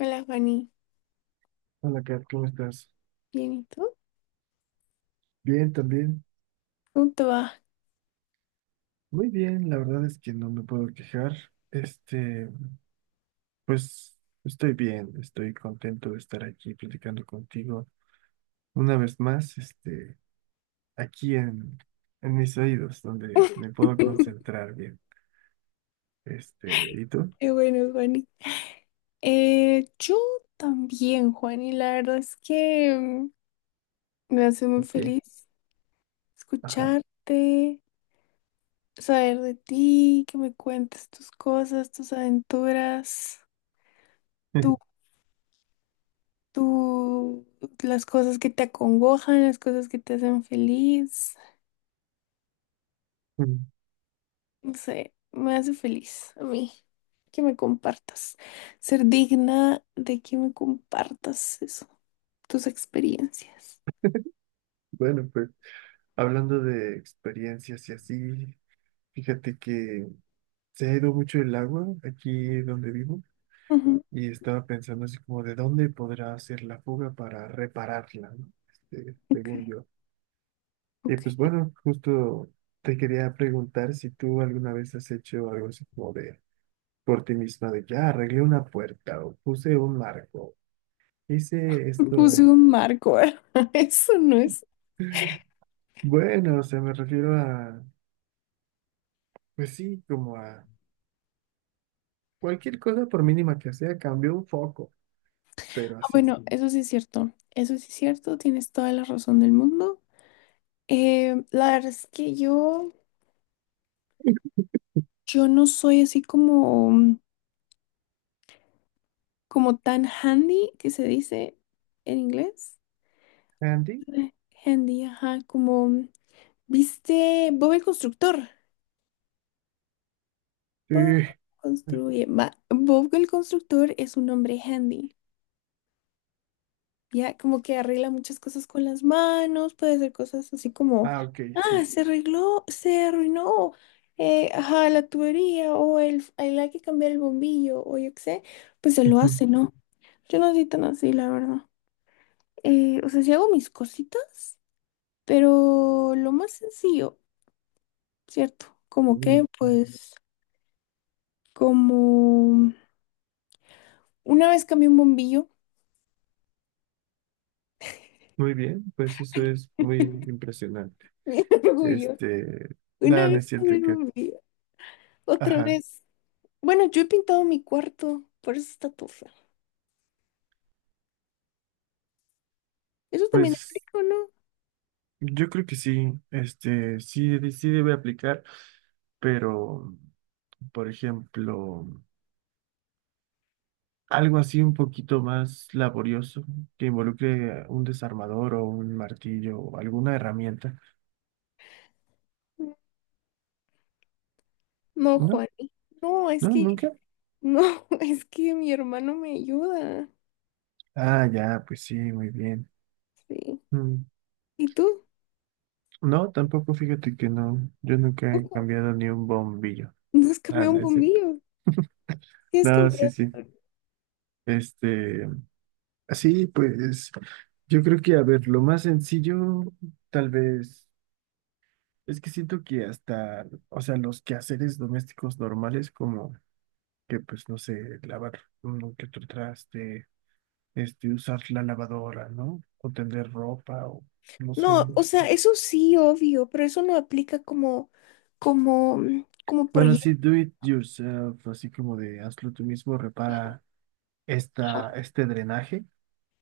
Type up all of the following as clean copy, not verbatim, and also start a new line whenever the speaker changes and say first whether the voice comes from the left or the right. left: Hola, Fanny.
right: Hola, Kat, ¿cómo estás?
left: Bien, ¿y tú?
right: Bien, también.
left: ¿Cómo te va?
right: Muy bien, la verdad es que no me puedo quejar. Este, pues estoy bien, estoy contento de estar aquí platicando contigo una vez más, aquí en mis oídos, donde me puedo concentrar bien. ¿Y tú?
left: Qué bueno, Juani. Yo también, Juani. La verdad es que me hace muy
right: ¿Y qué?
left: feliz
right: Ajá.
left: escucharte, saber de ti, que me cuentes tus cosas, tus aventuras, tú, tú, las cosas que te acongojan, las cosas que te hacen feliz. No sé, me hace feliz a mí que me compartas, ser digna de que me compartas eso, tus experiencias.
right: Bueno, pues hablando de experiencias y así, fíjate que se ha ido mucho el agua aquí donde vivo.
left: Ujú.
right: Y estaba pensando así como de dónde podrá hacer la fuga para repararla, ¿no? Según
left: Ok,
right: yo. Y pues
left: ok.
right: bueno, justo te quería preguntar si tú alguna vez has hecho algo así como de por ti misma, de ya arreglé una puerta o puse un marco, hice esto.
left: Puse
right: En-
left: un marco, ¿verdad? Eso no es.
right: Bueno, o sea, me refiero a, pues sí, como a cualquier cosa por mínima que sea, cambió un foco, pero
left: Ah,
right: así.
left: bueno, eso sí es cierto. Eso sí es cierto. Tienes toda la razón del mundo. La verdad es que yo no soy así como, como tan handy, que se dice en inglés.
right: ¿Andy?
left: Eh, Handy, ajá, como, ¿viste? Bob el constructor. Bob
right: Sí.
left: construye. Va, Bob el constructor es un hombre handy. Ya como que arregla muchas cosas con las manos, puede hacer cosas así como,
right: Ah, ok,
left: ah,
right: sí.
left: se arregló, se arruinó, ajá, la tubería o el hay que cambiar el bombillo o yo qué sé, pues se lo hace, ¿no? Yo no soy tan así, la verdad. O sea, sí hago mis cositas, pero lo más sencillo, ¿cierto? Como que, pues, como una vez cambié un bombillo,
right: Muy bien, pues eso es muy impresionante.
left: bien orgullo,
right: Este,
left: una
right: nada, no es
left: vez
right: cierto
left: cambié
right: que,
left: un bombillo, otra
right: ajá,
left: vez. Bueno, yo he pintado mi cuarto, por eso está todo feo. Eso también
right: pues
left: aplica, ¿o no?
right: yo creo que sí, sí, sí debe aplicar, pero, por ejemplo, algo así un poquito más laborioso que involucre un desarmador o un martillo o alguna herramienta.
left: No,
right: No,
left: Juani. No, es
right: no,
left: que,
right: nunca.
left: no, es que mi hermano me ayuda.
right: Ah, ya, pues sí, muy bien.
left: Sí.
right: Mm,
left: ¿Y tú?
right: no, tampoco, fíjate que no, yo nunca he
left: Ojo,
right: cambiado ni un bombillo.
left: no has
right: Ah,
left: cambiado un
right: no es cierto.
left: bombillo. Sí, has
right: No, sí,
left: cambiado.
right: sí. Este, así pues yo creo que, a ver, lo más sencillo, tal vez, es que siento que hasta, o sea, los quehaceres domésticos normales, como que, pues, no sé, lavar uno que otro traste, usar la lavadora, ¿no? O tender ropa, o no sé,
left: No, o
right: este.
left: sea, eso sí, obvio, pero eso no aplica como, como, como
right: Bueno,
left: proyecto.
right: sí, do it yourself, así como de hazlo tú mismo, repara este drenaje,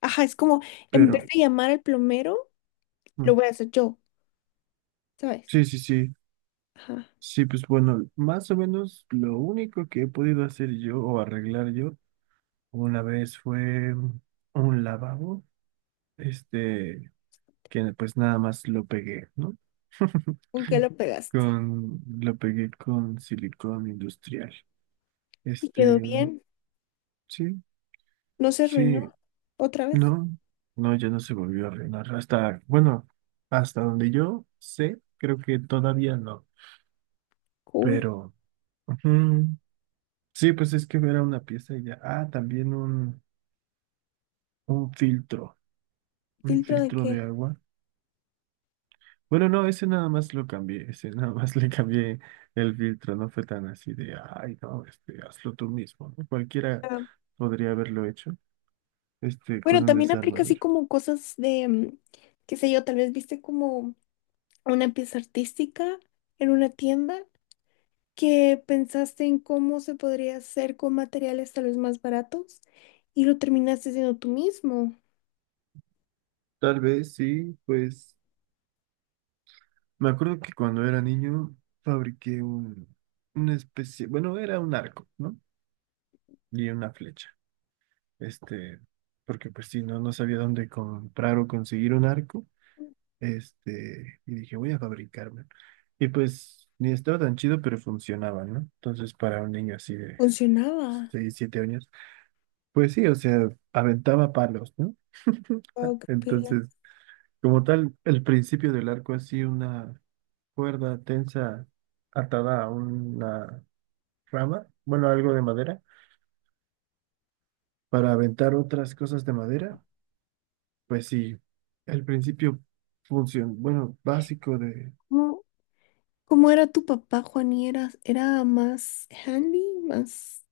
left: Ajá, es como, en vez
right: pero
left: de llamar al plomero,
right: mm,
left: lo voy a hacer yo, ¿sabes?
right: sí.
left: Ajá.
right: Sí, pues bueno, más o menos lo único que he podido hacer yo o arreglar yo una vez fue un lavabo, este, que pues nada más lo pegué, ¿no?
left: ¿Con qué lo pegaste?
right: Lo pegué con silicón industrial.
left: ¿Y quedó
right: Este,
left: bien?
right: sí,
left: ¿No se arruinó
right: sí,
left: otra vez?
right: no, no, ya no se volvió a arreglar. Hasta, bueno, hasta donde yo sé, creo que todavía no,
left: Cool.
right: pero ujú, sí, pues es que era una pieza y ya. Ah, también un filtro, un
left: ¿Filtro de
right: filtro
left: qué?
right: de agua. Bueno, no, ese nada más lo cambié, ese nada más le cambié el filtro, no fue tan así de, ay, no, hazlo tú mismo, ¿no? Cualquiera
left: Ah,
right: podría haberlo hecho, con
left: bueno,
right: un
left: también aplica así
right: desarmador.
left: como cosas de, qué sé yo, tal vez viste como una pieza artística en una tienda que pensaste en cómo se podría hacer con materiales tal vez más baratos y lo terminaste haciendo tú mismo.
right: Tal vez sí, pues me acuerdo que cuando era niño fabriqué una especie, bueno, era un arco, ¿no? Y una flecha, este, porque pues sí, no sabía dónde comprar o conseguir un arco. Y dije, voy a fabricarme. Y pues ni estaba tan chido, pero funcionaba, ¿no? Entonces, para un niño así de
left: Funcionaba.
right: 6 7 años, pues sí, o sea, aventaba palos, ¿no?
left: Wow, qué pila.
right: Entonces, como tal, el principio del arco así, una cuerda tensa atada a una rama, bueno, algo de madera, para aventar otras cosas de madera, pues sí, el principio función, bueno, básico de
left: ¿Cómo- ¿Cómo era tu papá, Juani? ¿Era, era más handy, más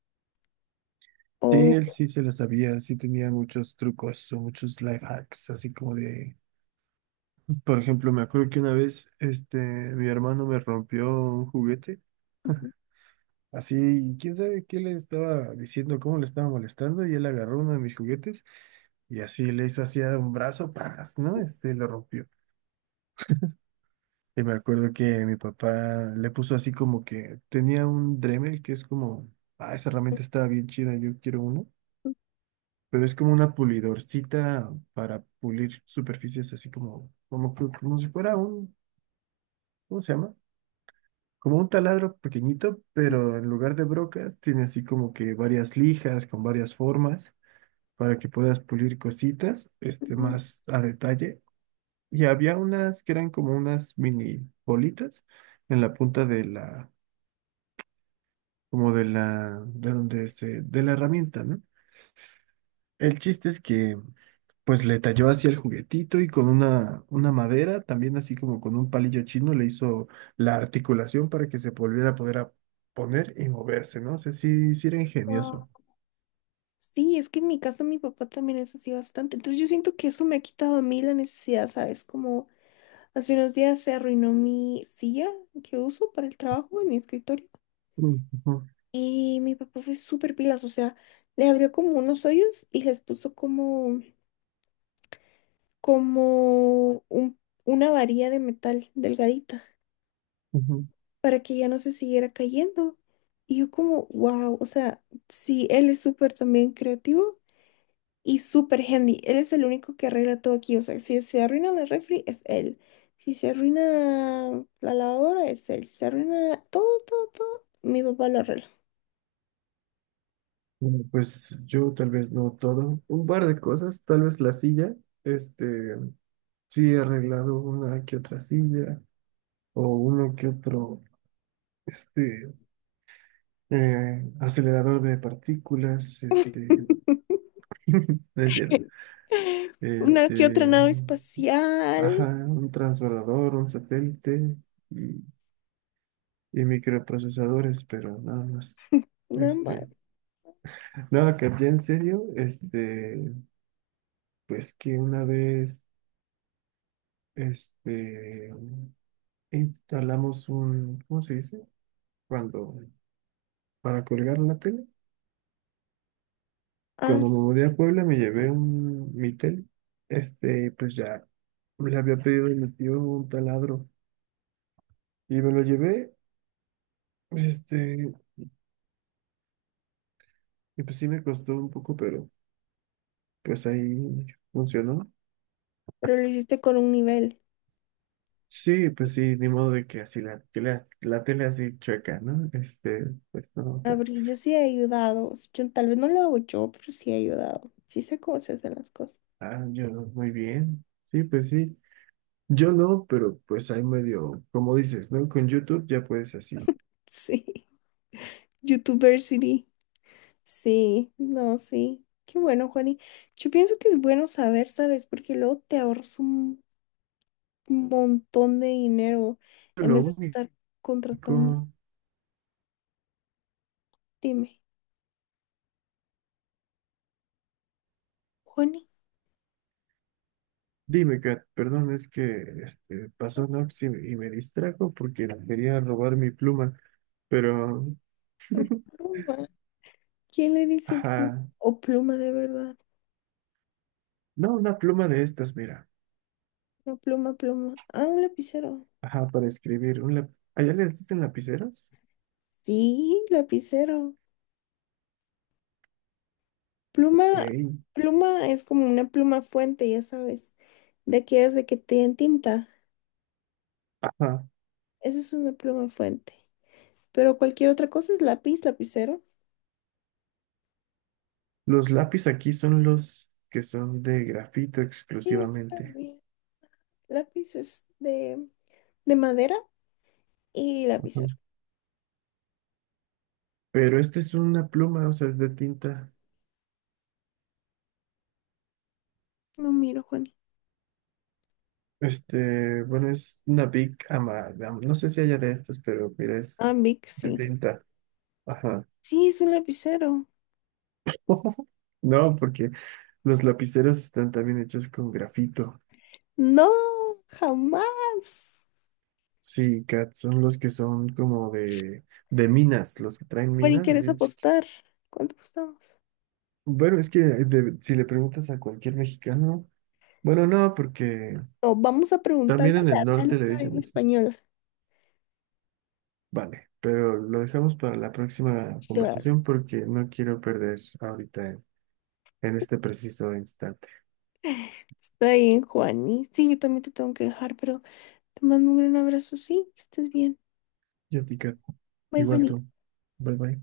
right: sí, él
left: o
right: sí se lo sabía, sí tenía muchos trucos o muchos life hacks, así como de, por ejemplo, me acuerdo que una vez, mi hermano me rompió un juguete, así, quién sabe qué le estaba diciendo, cómo le estaba molestando, y él agarró uno de mis juguetes y así le hizo así a un brazo, ¡paz! ¿No? Lo rompió. Y me acuerdo que mi papá le puso así como que tenía un Dremel que es como, ah, esa herramienta estaba bien chida, yo quiero uno. Pero es como una pulidorcita para pulir superficies así como si fuera un, ¿cómo se llama? Como un taladro pequeñito, pero en lugar de brocas tiene así como que varias lijas con varias formas para que puedas pulir cositas,
left: Ujú.
right: más a detalle. Y había unas que eran como unas mini bolitas en la punta de como de la, de donde se, de la herramienta, ¿no? El chiste es que pues le talló así el juguetito y con una madera, también así como con un palillo chino, le hizo la articulación para que se volviera a poder a poner y moverse, ¿no? O sea, sí, sí era
left: Wow.
right: ingenioso.
left: Sí, es que en mi casa mi papá también es así bastante. Entonces yo siento que eso me ha quitado a mí la necesidad, ¿sabes? Como hace unos días se arruinó mi silla que uso para el trabajo en mi escritorio.
right: Mm, ujú,
left: Y mi papá fue súper pilas, o sea, le abrió como unos hoyos y les puso como, como un- una varilla de metal delgadita,
right: ujú.
left: para que ya no se siguiera cayendo. Y yo como, wow, o sea, sí, él es súper también creativo y súper handy. Él es el único que arregla todo aquí. O sea, si se arruina la refri, es él. Si se arruina la lavadora, es él. Si se arruina todo, todo, todo, mi papá lo arregla.
right: Bueno, pues yo tal vez no todo, un par de cosas, tal vez la silla, este, sí he arreglado una que otra silla o uno que otro, este, acelerador de partículas, no es cierto.
left: Una que otra
right: este,
left: nave
right: ajá,
left: espacial,
right: un transbordador, un satélite y, y microprocesadores, pero nada más.
left: nada más.
right: Este, nada que ya en serio, pues que una vez, este, instalamos un, ¿cómo se dice? Cuando, para colgar la tele.
left: Ah,
right: Cuando me
left: s-
right: mudé a Puebla me llevé mi tele, pues ya le había pedido a mi tío un taladro y me lo llevé, este, y pues sí me costó un poco, pero pues ahí funcionó.
left: pero lo hiciste con un nivel.
right: Sí, pues sí, ni modo de que así la tele así chueca, ¿no? Pues no,
left: Ah,
right: que-
left: porque yo sí he ayudado. Tal vez no lo hago yo, pero sí he ayudado. Sí sé cómo se hacen las cosas.
right: ah, yo no, muy bien. Sí, pues sí. Yo no, pero pues ahí medio, como dices, ¿no? Con YouTube ya puedes así.
left: Sí. YouTubersity. Sí, no, sí. Qué bueno, Juani. Yo pienso que es bueno saber, ¿sabes? Porque luego te ahorras un montón de dinero en
right: Lo
left: vez de
right: único,
left: estar contratando. Dime, Juani,
right: dime, Kat, perdón, es que pasó Nox y me distrajo porque quería robar mi pluma, pero,
left: tu pluma. ¿Quién le dice pluma?
right: ajá,
left: O pluma de verdad.
right: no, una pluma de estas, mira.
left: No, pluma, pluma. Ah, un lapicero.
right: Ajá, para escribir. Un lap- ¿Allá les dicen lapiceros?
left: Sí, lapicero. Pluma,
right: Ey.
left: pluma es como una pluma fuente, ya sabes. De aquellas de que te dan tinta.
right: Ajá.
left: Esa es una pluma fuente. Pero cualquier otra cosa es lápiz, lapicero.
right: Los lápiz aquí son los que son de grafito
left: Sí, aquí
right: exclusivamente.
left: también. Lápiz es de madera y
right: Ajá.
left: lapicero.
right: Pero este es una pluma, o sea, es de tinta.
left: No miro, Juani.
right: Bueno, es una big ama, am- no sé si haya de estos, pero mira, es
left: Ah, Vic,
right: de
left: sí.
right: tinta. Ajá.
left: Sí, es un lapicero.
right: No, porque los lapiceros están también hechos con grafito.
left: No, jamás.
right: Sí, Kat, son los que son como de minas, los que traen
left: Bueno, ¿y
right: minas.
left: quieres apostar? ¿Cuánto apostamos?
right: Bueno, es que si le preguntas a cualquier mexicano, bueno, no, porque
left: No, vamos a preguntarle
right: también
left: a
right: en el
left: la
right: norte
left: Real
right: le dicen
left: Academia
right: eso.
left: Española.
right: Vale, pero lo dejamos para la próxima
left: Claro,
right: conversación porque no quiero perder ahorita en este preciso instante.
left: está bien, Juani. Sí, yo también te tengo que dejar, pero te mando un gran abrazo, sí, que estés bien.
right: Yo, Tica,
left: Bye,
right: igual
left: Juani.
right: tú. Bye bye.